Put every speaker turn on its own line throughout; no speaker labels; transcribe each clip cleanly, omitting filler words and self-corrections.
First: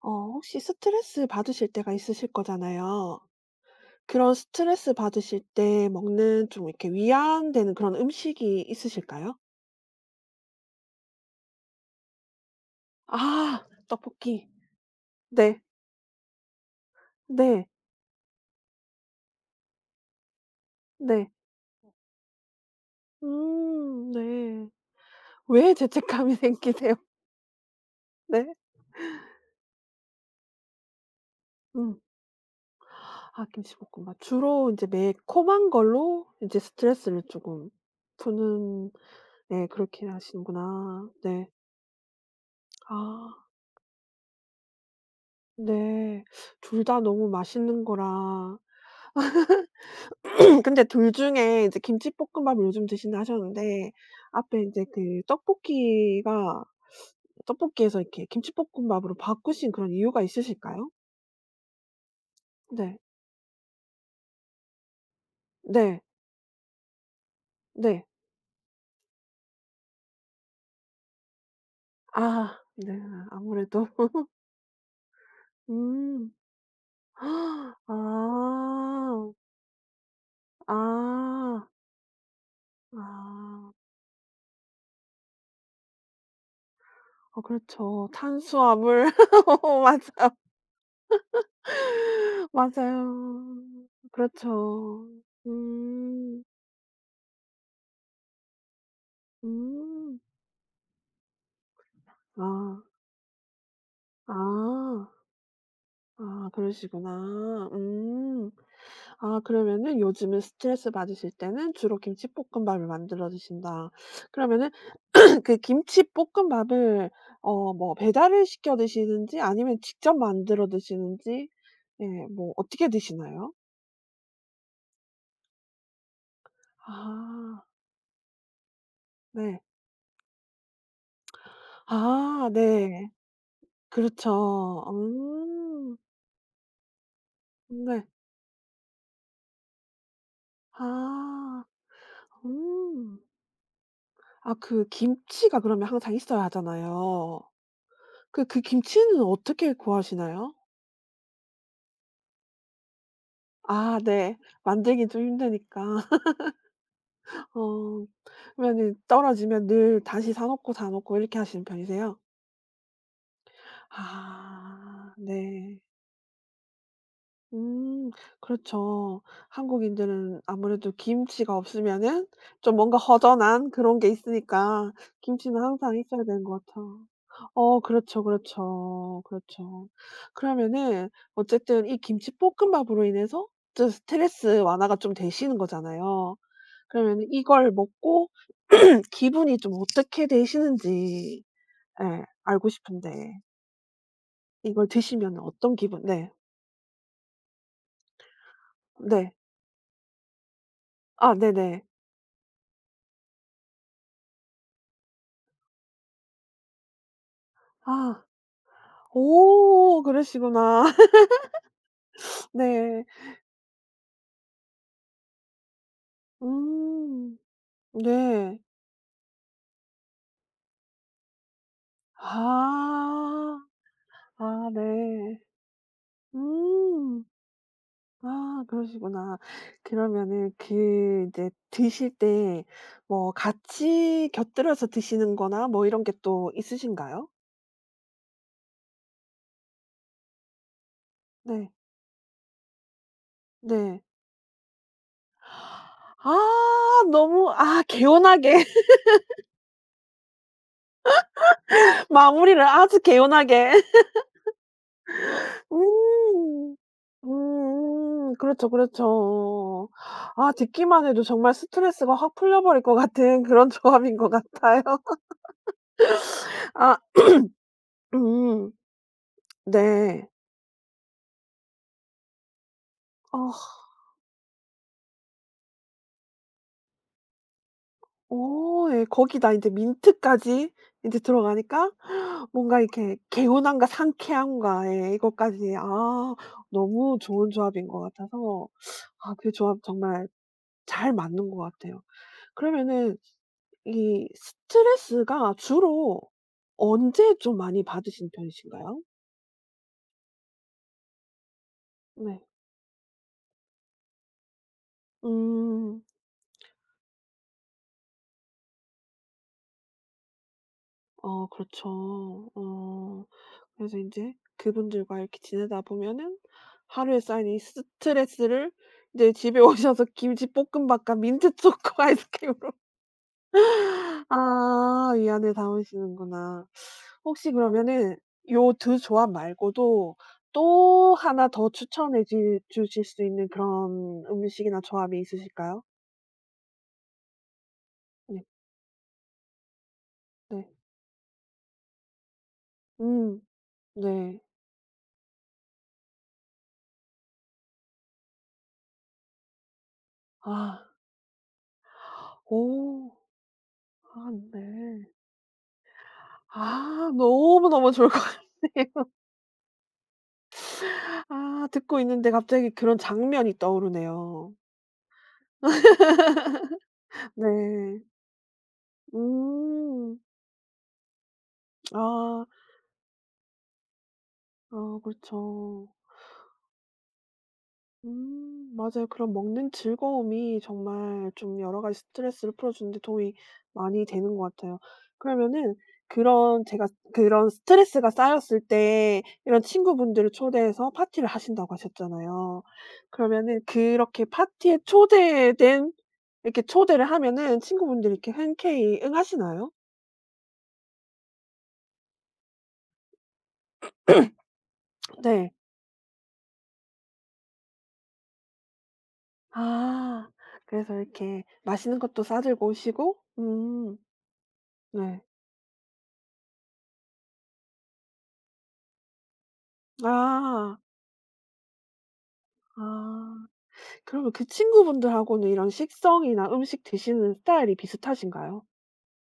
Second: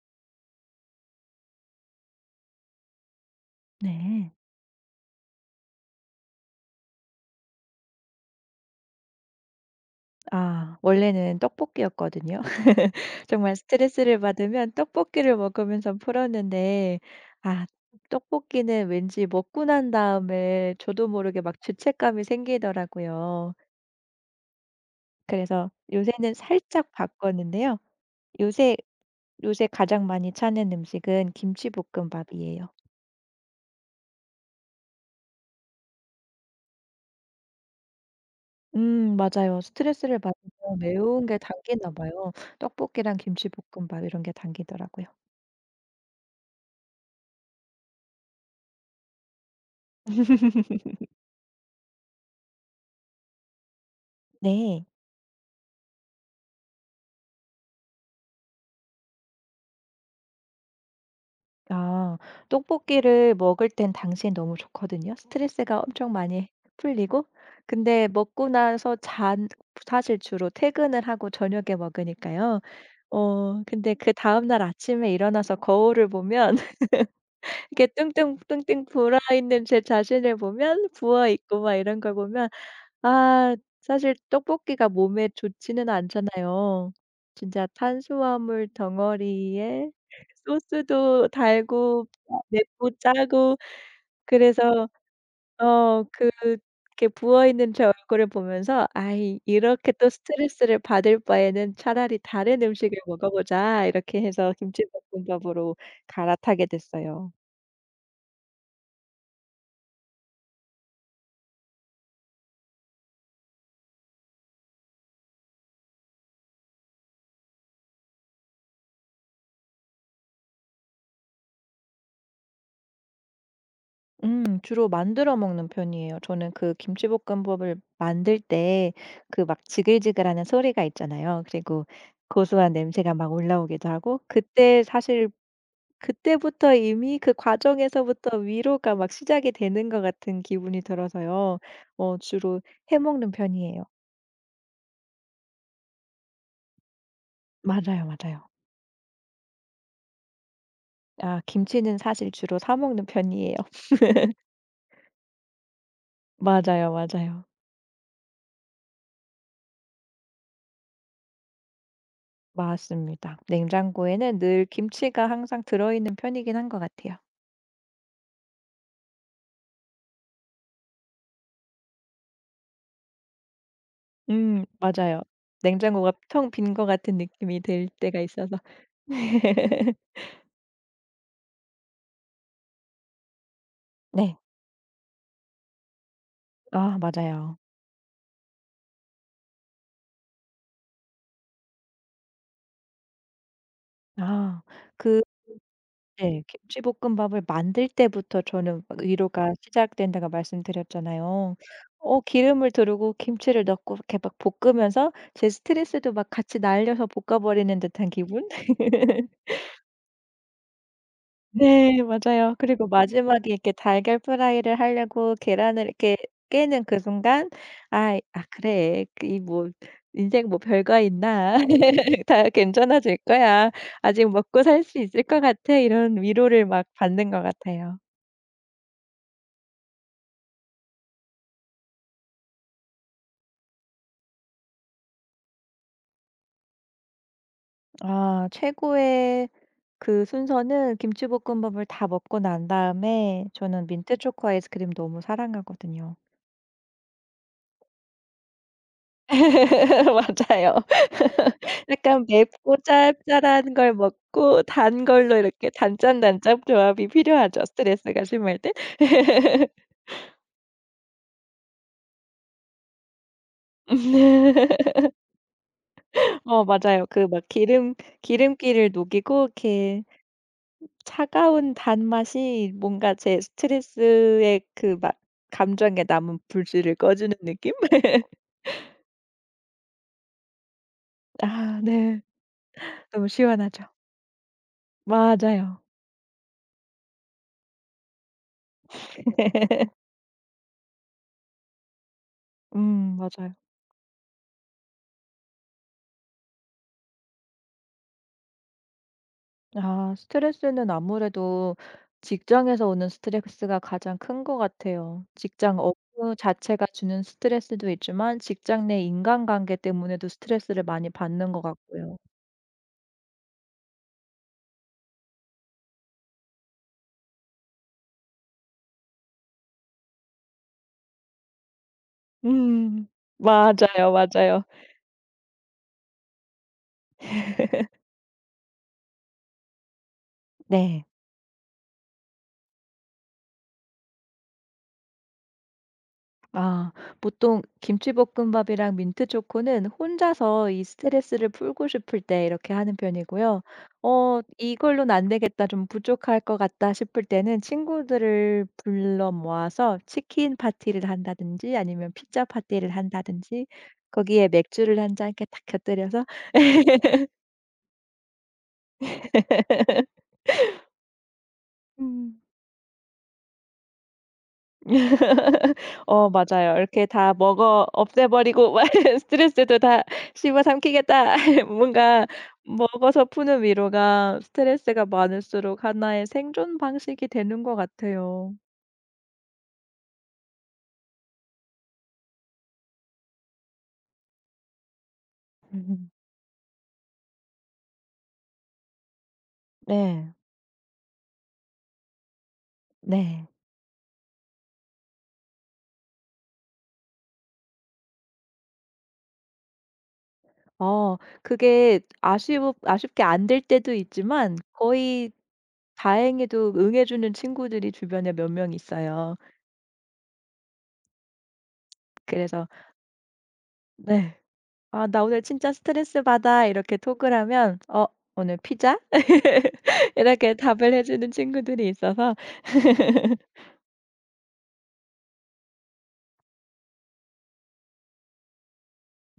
혹시 스트레스 받으실 때가 있으실 거잖아요.
네.
그런 스트레스 받으실 때 먹는 좀 이렇게 위안되는 그런 음식이 있으실까요?
아 원래는 떡볶이였거든요. 정말
아,
스트레스를
떡볶이.
받으면 떡볶이를
네.
먹으면서 풀었는데. 아
네.
떡볶이는 왠지 먹고 난 다음에 저도
네.
모르게 막 죄책감이 생기더라고요.
음, 네.
그래서
왜
요새는
죄책감이
살짝
생기세요?
바꿨는데요.
네.
요새 요새 가장 많이 찾는 음식은
음.
김치볶음밥이에요.
아, 김치볶음밥. 주로 이제 매콤한 걸로 이제 스트레스를 조금 푸는.
맞아요.
네, 그렇게
스트레스를 받으면
하시는구나.
매운 게
네.
당기나 봐요. 떡볶이랑
아,
김치볶음밥 이런 게 당기더라고요.
네. 둘 다 너무 맛있는 거라. 음, 근데 둘 중에 이제 김치볶음밥을 요즘 드신다 하셨는데, 앞에 인제
네.
그 떡볶이가, 떡볶이에서 이렇게 김치볶음밥으로 바꾸신 그런 이유가 있으실까요?
아.
네.
떡볶이를 먹을 땐 당시엔 너무 좋거든요. 스트레스가
네.
엄청 많이 풀리고
네.
근데 먹고 나서 잔 사실 주로 퇴근을 하고 저녁에
아,
먹으니까요.
네. 아무래도
근데 그다음 날 아침에 일어나서 거울을
음.
보면
아.
이렇게 뚱뚱 뚱뚱 불어
아.
있는 제 자신을 보면 부어 있고 막 이런 걸 보면 아
아.
사실 떡볶이가 몸에 좋지는 않잖아요.
어,
진짜
그렇죠.
탄수화물
탄수화물.
덩어리에
맞아요.
소스도 달고 맵고 짜고
맞아요.
그래서
그렇죠. 음.
그렇게 부어 있는 제 얼굴을 보면서 '아이 이렇게 또
음.
스트레스를 받을 바에는 차라리
아.
다른 음식을 먹어 보자.' 이렇게 해서
아.
김치볶음밥으로
아,
갈아타게 됐어요.
그러시구나. 음. 아, 그러면은 요즘은 스트레스 받으실 때는 주로 김치볶음밥을 만들어 드신다. 그러면은 그 김치볶음밥을, 뭐 배달을 시켜 드시는지 아니면 직접 만들어 드시는지, 예, 뭐 어떻게 드시나요?
주로 만들어 먹는 편이에요. 저는 그
아,
김치볶음밥을 만들 때 그
네.
막 지글지글하는 소리가 있잖아요. 그리고
아,
고소한
네.
냄새가 막 올라오기도 하고
그렇죠. 음.
그때부터 이미 그
네.
과정에서부터 위로가 막 시작이 되는 것 같은 기분이 들어서요.
아.
주로 해
음.
먹는 편이에요.
아, 그 김치가 그러면 항상 있어야 하잖아요.
맞아요,
그
맞아요.
그 김치는 어떻게 구하시나요?
아 김치는 사실 주로 사 먹는 편이에요.
아, 네. 만들긴 좀 힘드니까.
맞아요, 맞아요.
어. 그러면은 떨어지면 늘 다시 사 놓고, 사 놓고 이렇게 하시는 편이세요?
맞습니다. 냉장고에는 늘
아,
김치가 항상
네.
들어 있는 편이긴 한 것 같아요.
음, 그렇죠. 한국인들은 아무래도 김치가 없으면은 좀 뭔가 허전한 그런 게 있으니까,
맞아요.
김치는 항상
냉장고가
있어야 되는
텅
것
빈 것
같아요.
같은 느낌이
어,
들 때가
그렇죠,
있어서.
그렇죠. 그렇죠. 그러면은 어쨌든 이 김치볶음밥으로 인해서 좀
네.
스트레스 완화가 좀 되시는 거잖아요.
아
그러면
맞아요.
이걸 먹고 기분이 좀 어떻게 되시는지, 예, 알고 싶은데,
아
이걸 드시
그
면 어떤 기분? 네.
네. 김치볶음밥을 만들 때부터 저는 막
네.
위로가 시작된다고
아,
말씀드렸잖아요.
네네.
기름을 두르고 김치를 넣고 이렇게 막 볶으면서 제 스트레스도 막 같이 날려서 볶아 버리는 듯한
아.
기분?
오, 그러시구나.
네 맞아요. 그리고
네.
마지막에 이렇게 달걀 프라이를 하려고 계란을 이렇게 깨는 그
음.
순간 '아 아
네.
그래. 그 이 뭐 인생 뭐 별거 있나. 다 괜찮아질
아.
거야. 아직 먹고
아,
살 수 있을
네.
것 같아.' 이런 위로를 막
음.
받는 것 같아요.
아, 그러시구나. 그러면은 그 이제 드실 때 뭐 같이 곁들여서 드시는 거나 뭐 이런 게 또 있으신가요?
아 최고의 그 순서는
네.
김치볶음밥을 다 먹고 난 다음에 저는
네.
민트 초코 아이스크림 너무 사랑하거든요.
아, 너무, 아, 개운하게.
맞아요. 약간
마무리를
맵고
아주 개운하게.
짭짤한 걸 먹고 단 걸로 이렇게 단짠단짠
음.
조합이 필요하죠, 스트레스가
음.
심할
그렇죠,
때.
그렇죠. 아, 듣기만 해도 정말 스트레스가 확 풀려 버릴 것 같은 그런 조합인 것 같아요.
어 맞아요.
아.
그 막
음.
기름기를 녹이고 이렇게
네.
차가운 단맛이 뭔가 제
아.
스트레스의 그 막 감정에 남은 불씨를 꺼주는 느낌?
어, 예. 거기다 인제 민트까지 인제
아
들어가니까
네.
뭔가 이렇게
너무 시원하죠.
개운함과 상쾌함과, 예, 이것까지,
맞아요.
아, 너무 좋은 조합인 것 같아서. 아, 그 조합 정말 잘 맞는 것 같아요. 그러면은
맞아요.
이 스트레스가 주로 언제 좀 많이 받으시는 편이신가요?
아, 스트레스는 아무래도
네.
직장에서 오는 스트레스가 가장 큰 것 같아요. 직장
음.
업무 자체가 주는 스트레스도 있지만 직장 내 인간관계 때문에도 스트레스를 많이
어,
받는 것 같고요.
그렇죠. 어, 그래서 인제 그분들과 이렇게 지내다 보면은 하루에 쌓인 이 스트레스를 이제 집에 오셔서 김치볶음밥과 민트초코 아이스크림으로.
음, 맞아요, 맞아요.
아, 위안을 담으시는구나. 혹시 그러면은 요 두 조합 말고도
네.
또 하나 더 추천해 주 주실 수 있는 그런 음식이나 조합이 있으실까요?
아, 보통
네.
김치볶음밥이랑 민트 초코는
네.
혼자서 이 스트레스를 풀고 싶을 때 이렇게 하는
음.
편이고요.
네.
이걸로는 안 되겠다, 좀 부족할 것 같다 싶을 때는 친구들을 불러 모아서 치킨
아.
파티를 한다든지 아니면 피자 파티를
오.
한다든지
아,
거기에 맥주를
네.
한잔 이렇게 딱 곁들여서
아, 너무너무 좋을 것 같아요. 아, 듣고 있는데
음.
갑자기 그런 장면이 떠오르네요.
어 맞아요. 이렇게 다 먹어
네.
없애버리고 스트레스도 다
음.
씹어 삼키겠다. 뭔가
아.
먹어서 푸는 위로가
아,
스트레스가 많을수록
그렇죠.
하나의 생존 방식이 되는 것 같아요.
음, 맞아요. 그런 먹는 즐거움이 정말 좀 여러 가지 스트레스를 풀어주는 데 도움이 많이 되는 것 같아요. 그러면은
음,
그런 제가 그런 스트레스가 쌓였을 때 이런 친구분들을
네.
초대해서 파티를 하신다고 하셨잖아요.
네.
그러면은 그렇게 파티에 초대된, 이렇게 초대를 하면은 친구분들이 이렇게 흔쾌히 응하시나요?
어 그게 아쉬우 아쉽게 안 될 때도 있지만 거의
네.
다행히도 응해주는 친구들이 주변에 몇 명 있어요.
아, 그래서 이렇게 맛있는 것도 싸
그래서
들고 오시고. 음.
네. "아
네.
나 오늘 진짜 스트레스 받아." 이렇게 톡을 하면 "어 오늘 피자?" 이렇게
아.
답을 해 주는 친구들이 있어서
아. 그러면 그 친구분들하고는 이런 식성이나 음식 드시는 스타일이 비슷하신가요?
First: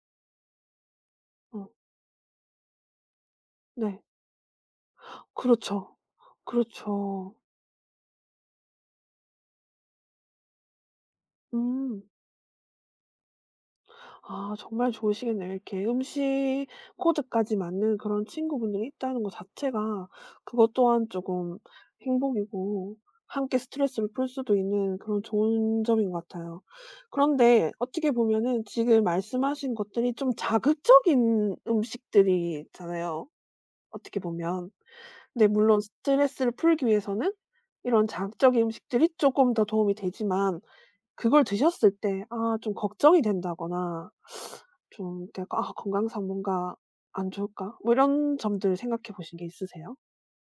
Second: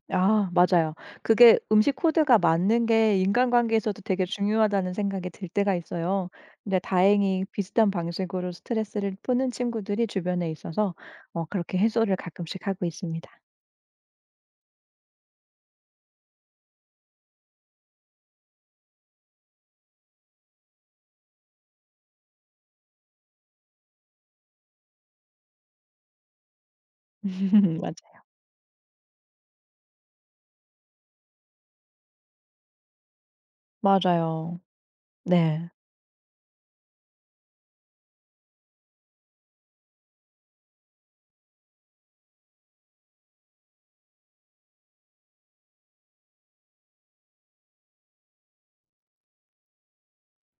아 맞아요. 그게
어.
음식 코드가 맞는 게 인간관계에서도
네.
되게 중요하다는 생각이 들 때가
그렇죠.
있어요. 근데
그렇죠.
다행히 비슷한 방식으로 스트레스를 푸는 친구들이 주변에 있어서 그렇게
음.
해소를 가끔씩 하고 있습니다.
아, 정말 좋으시겠네요. 이렇게 음식 코드까지 맞는 그런 친구분들이 있다는 것 자체가 그것 또한 쪼금 행복이고, 함께 스트레스를 풀 수도 있는 그런 좋은 점인 것 같아요. 그런데 어떻게
맞아요.
보면은 지금 말씀하신 것들이 좀 자극적인 음식들이잖아요, 어떻게
맞아요.
보면. 네,
네.
물론 스트레스를 풀기 위해서는 이런 자극적인 음식들이 조금 더 도움이 되지만 그걸 드셨을 때, 아, 좀 걱정이 된다거나, 좀 내가 '아, 건강상 뭔가 안 좋을까?' 뭐 이런 점들 생각해 보신 게 있으세요?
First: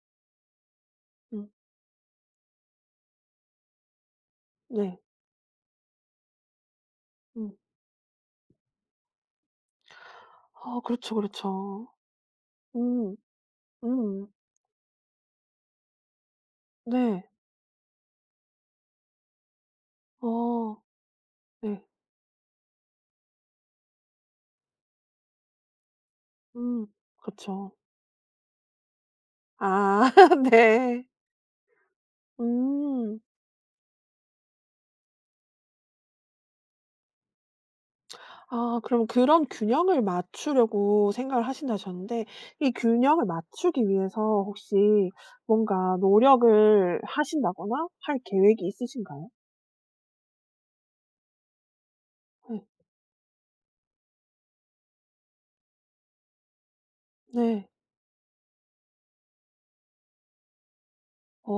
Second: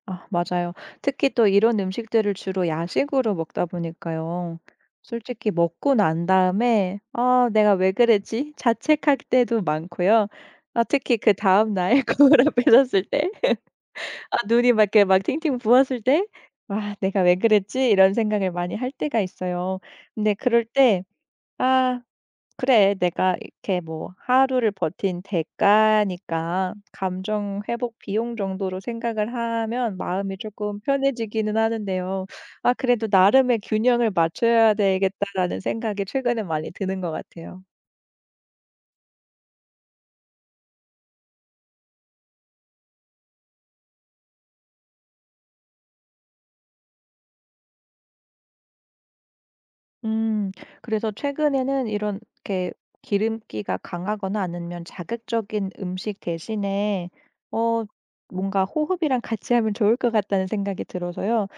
아 맞아요. 특히 또
음.
이런 음식들을 주로 야식으로 먹다 보니까요.
네.
솔직히 먹고 난 다음에 '아
음.
내가 왜 그랬지?' 자책할 때도 많고요.
아,
아
그렇죠,
특히 그다음
그렇죠.
날 거울 앞에 섰을
음.
때
음.
아 눈이 막 이렇게 막 팅팅 부었을 때 '와 내가
네.
왜 그랬지?' 이런 생각을 많이 할 때가 있어요. 근데 그럴
어.
때
네.
'아 그래, 내가 이렇게 뭐 하루를 버틴 대가니까
음. 그
감정
죠
회복 비용 정도로 생각을 하면
아
마음이 조금
네.
편해지기는 하는데요. 아, 그래도
음.
나름의 균형을 맞춰야 되겠다라는 생각이 최근에 많이 드는 것 같아요.
아, 그럼 그런 균형을 맞추려고 생각을 하신다 하셨는데 이 균형을 맞추기 위해서 혹시 뭔가 노력을 하신다거나 할 계획이 있으신가요?
음. 그래서 최근에는 이런
네.
이렇게 기름기가 강하거나 아니면 자극적인 음식 대신에
네.
어 뭔가 호흡이랑 같이 하면 좋을 것 같다는 생각이 들어서요.
어.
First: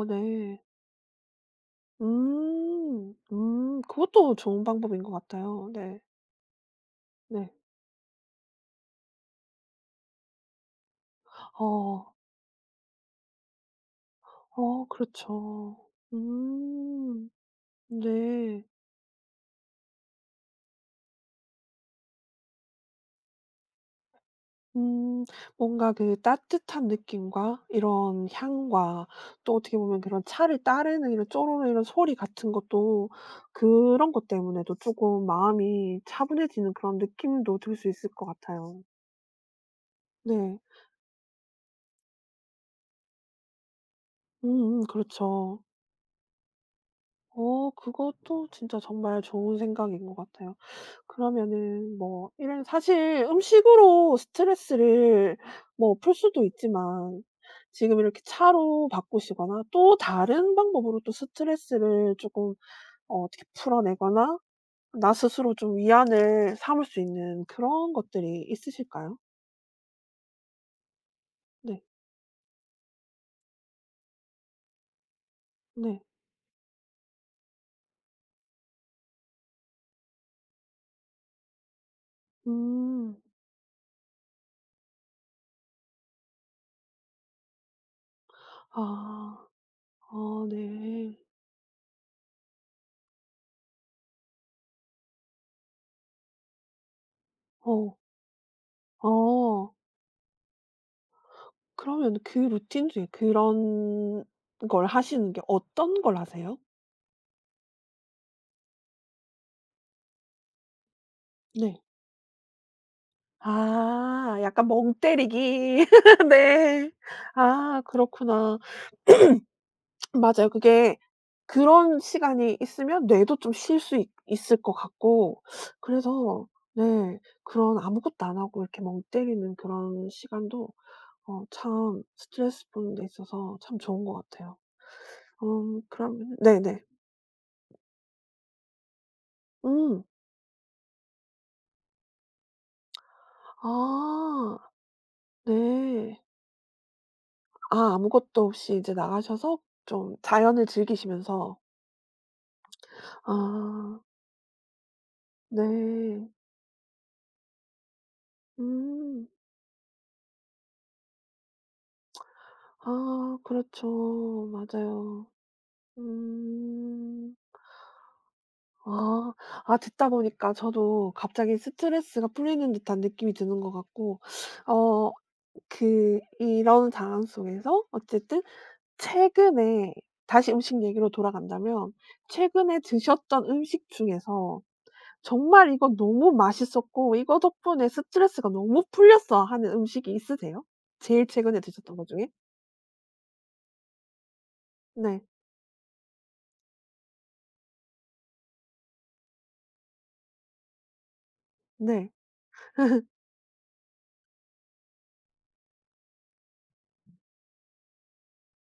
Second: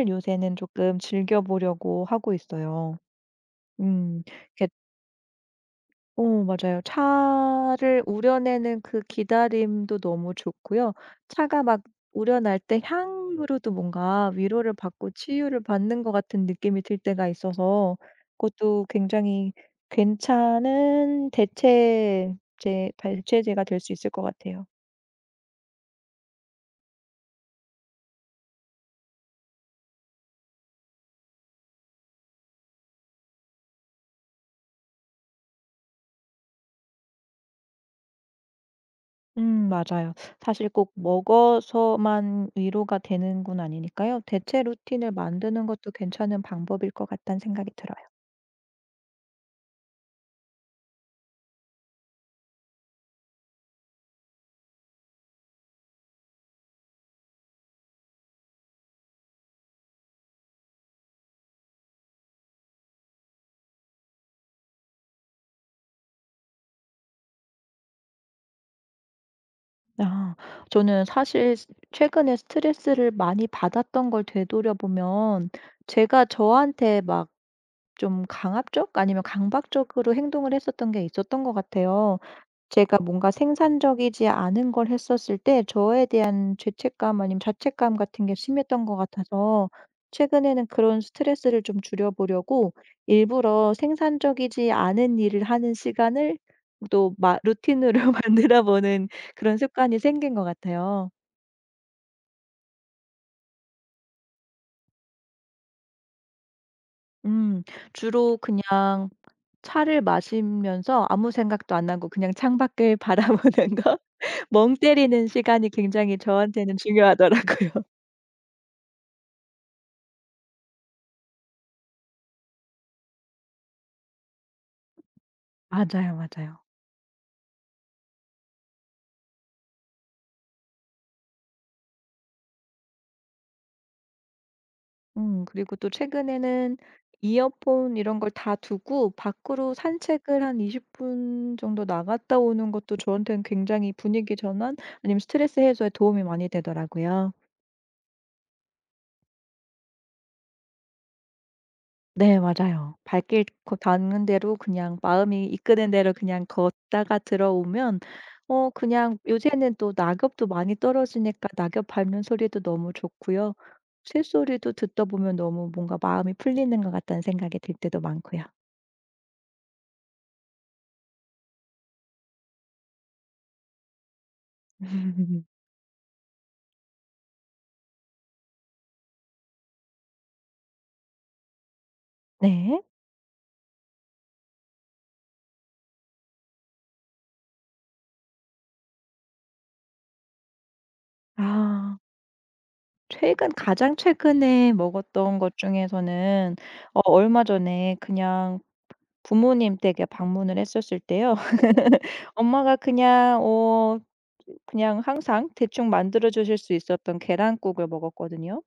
어,
요새는
네.
조금 즐겨 보려고 하고 있어요.
음. 음.
음.
그것도 좋은
이렇게
방법인 것 같아요. 네.
어 맞아요.
네.
차를 우려내는 그 기다림도 너무 좋고요. 차가 막
어.
우려날 때 향으로도 뭔가 위로를
어,
받고 치유를
그렇죠.
받는 것 같은 느낌이 들 때가
음.
있어서
네.
그것도 굉장히 괜찮은 대체제가 될 수 있을 것 같아요.
음. 뭔가 그 따뜻한 느낌과 이런 향과 또 어떻게 보면 그런 차를 따르는 이런 쪼르르 이런 소리 같은 것도, 그런 것 때문에도 조금 마음이 차분해지는 그런 느낌도 들 수 있을 것 같아요.
맞아요.
네.
사실 꼭 먹어서만 위로가 되는 건 아니니까요. 대체
음음,
루틴을
그렇죠.
만드는 것도 괜찮은 방법일 것 같다는 생각이
어,
들어요.
그것도 진짜 정말 좋은 생각인 것 같아요. 그러면은 뭐 이런 사실 음식으로 스트레스를 뭐 풀 수도 있지만 지금 이렇게 차로 바꾸시거나 또 다른 방법으로 또 스트레스를 쪼끔, 어, 어떻게 풀어내거나 나 스스로 좀 위안을 삼을 수 있는 그런 것들이 있으실까요?
아. 저는 사실 스
네.
최근에 스트레스를 많이 받았던 걸 되돌아 보면
네.
제가 저한테 막 좀 강압적 아니면 강박적으로 행동을 했었던 게 있었던 것 같아요. 제가
음.
뭔가 생산적이지 않은 걸 했었을 때 저에 대한 죄책감 아니면 자책감 같은 게 심했던 것
아.
같아서
아,
최근에는 그런
네.
스트레스를 좀 줄여보려고 일부러 생산적이지 않은 일을 하는 시간을 또 마
어.
루틴으로 만들어 보는 그런
어.
습관이 생긴 것 같아요.
그러면 그 루틴 중에 그런 걸 하시는 게 어떤 걸 하세요?
음. 주로 그냥 차를 마시면서 아무 생각도
네.
안 하고 그냥 창밖을 바라보는 거?
아, 약간
멍
멍
때리는 시간이
때리기.
굉장히 저한테는
네. 아,
중요하더라고요.
그렇구나. 맞아요. 그게 그런 시간이 있으면 뇌도 좀 쉴 수 있을 것 같고,
맞아요,
그래서,
맞아요.
네, 그런 아무것도 안 하고 이렇게 멍 때리는 그런 시간도 어 참 스트레스 푸는 데 있어서 참 좋은 것 같아요.
그리고
음,
또
그럼
최근에는
네네.
이어폰 이런 걸 다 두고 밖으로
음.
산책을 한 20분 정도 나갔다 오는 것도 저한테는 굉장히 분위기
아,
전환 아니면 스트레스 해소에
네.
도움이 많이 되더라고요.
아, 아무것도 없이 이제 나가셔서 좀 자연을 즐기시면서.
네, 맞아요. 발길 코
아.
닿는 대로 그냥 마음이 이끄는 대로
네.
그냥 걷다가 들어오면 그냥
음.
요새는 또 낙엽도 많이 떨어지니까 낙엽 밟는 소리도 너무
아,
좋고요.
그렇죠.
새소리도 듣다
맞아요.
보면 너무 뭔가 마음이 풀리는 것 같다는
음.
생각이 들 때도 많고요.
아. 아, 듣다 보니까 저도 갑자기 스트레스가 풀리는 듯한 느낌이 드는 것 같고. 어, 그 이런 상황 속에서 어쨌든 최근에, 다시 음식 얘기로 돌아간다면 최근에
네.
드셨던 음식 중에서 '정말 이거 너무 맛있었고 이거 덕분에 스트레스가 너무 풀렸어.' 하는 음식이 있으세요? 제일 최근에 드셨던
아
것 중에?
최근 가장 최근에
네.
먹었던 것 중에서는 얼마 전에 그냥 부모님 댁에 방문을 했었을 때요.
네.
엄마가 그냥 항상 대충 만들어 주실 수 있었던 계란국을 먹었거든요.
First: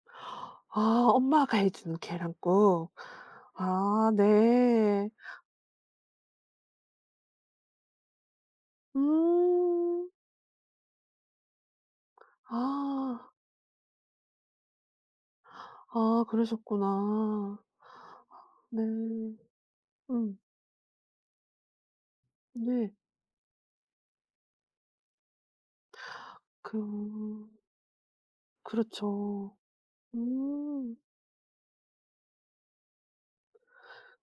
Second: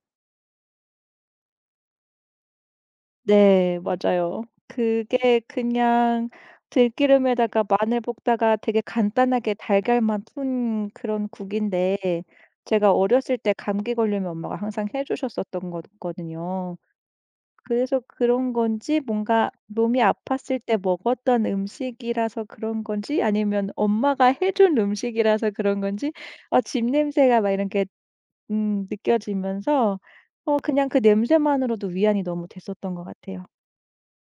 아, 엄마가 해 주는 계란국.
네.
아,
맞아요.
네.
그게 그냥 들기름에다가 마늘 볶다가 되게 간단하게
음.
달걀만 푼 그런 국인데 제가
아.
어렸을 때 감기 걸리면 엄마가 항상 해 주셨었던
아,
거거든요.
그러셨구나.
그래서 그런 건지
네.
뭔가 몸이
음.
아팠을 때 먹었던 음식이라서 그런
네.
건지 아니면 엄마가 해준 음식이라서 그런 건지
그.
집 냄새가 막 이런 게
그렇죠.
느껴지면서 그냥
음.
그 냄새만으로도 위안이 너무 됐었던 것 같아요.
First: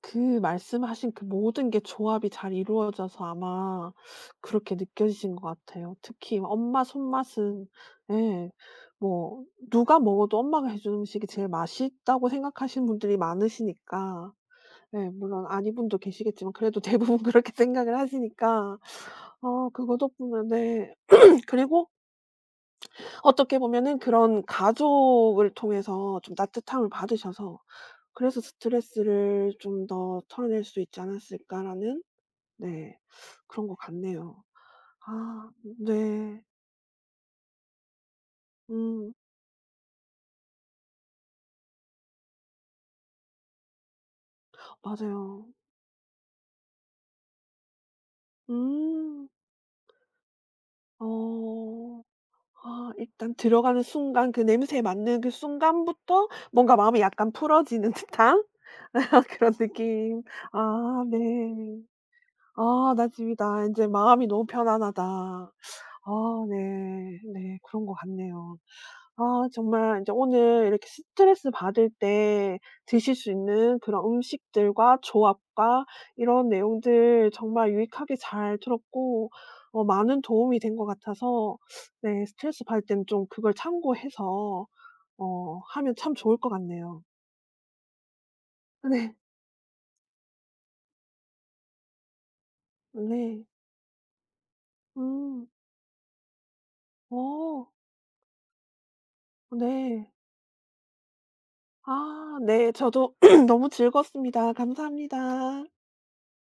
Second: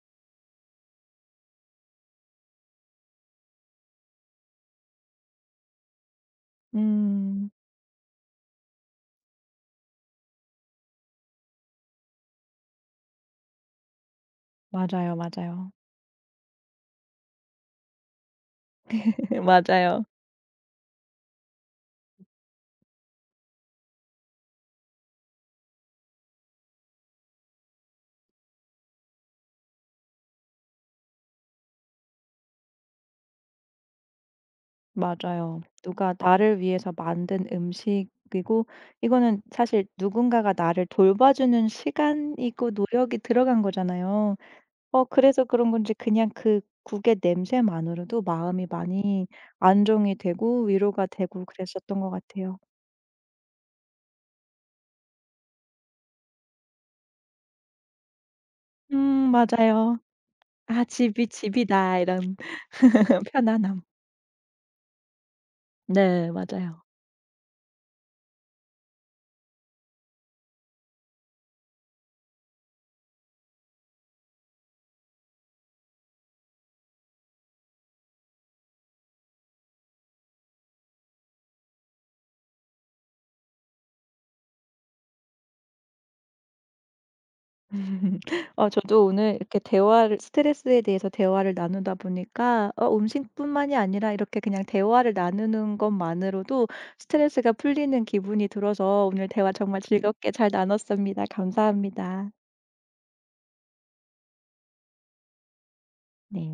그 말씀하신 그 모든 게 조합이 잘 이루어져서 아마 그렇게 느껴지신 것 같아요. 특히 엄마
음.
손맛은, 예, 뭐 누가 먹어도 엄마가 해 주는 음식이 제일 맛있다고 생각하시는 분들이 많으시니까. 네.
맞아요,
물론 안
맞아요.
입은 분도 계시겠지만 그래도 대부분 그렇게 생각을 하시니까 어, 그거
맞아요.
덕분에, 네. 그리고 어떻게 보면은 그런 가족을 통해서 좀 따뜻함을 받으셔서 그래서 '스트레스를 좀 더 털어낼 수 있지 않았을까.'라는, 네, 그런 것 같네요. 아,
맞아요. 누가
네.
나를 위해서 만든 음식이고
음,
이거는 사실 누군가가 나를 돌봐주는 시간이고 노력이 들어간 거잖아요. 그래서
맞아요.
그런 건지 그냥 그 국의 냄새만으로도 마음이 많이
음.
안정이 되고 위로가 되고 그랬었던
어.
것 같아요.
아, 일단 들어가는 순간 그 냄새에 맡는 그 순간부터 뭔가 마음이 약간 풀어지는 듯한
음
그런
맞아요.
느낌.
'아
아, 네.
집이 집이다.' 이런
아, "나 지 이다 이
편안함.
제 마음이 너무 편안하다."
네
아,
맞아요.
네. 네. 그런 것 같네요. 아, 정말 이제 오늘 이렇게 스트레스 받을 때 드실 수 있는 그런 음식들과 조합과 이런 내용들 정말 유익하게 잘 들었고 어 많은 도움이 된 것 같아서 네 스트레스 받을 때는 좀 그걸 참고해서 어 하면 참 좋을 것 같네요.
저도
네.
오늘 이렇게 대화를 스트레스에 대해서 대화를 나누다 보니까
네.
음식뿐만이 아니라 이렇게 그냥 대화를
음.
나누는 것만으로도 스트레스가
어.
풀리는 기분이 들어서 오늘 대화 정말
네.
즐겁게 잘 나눴습니다. 감사합니다.
아, 네. 저도 너무 즐거웠습니다. 감사합니다.
네.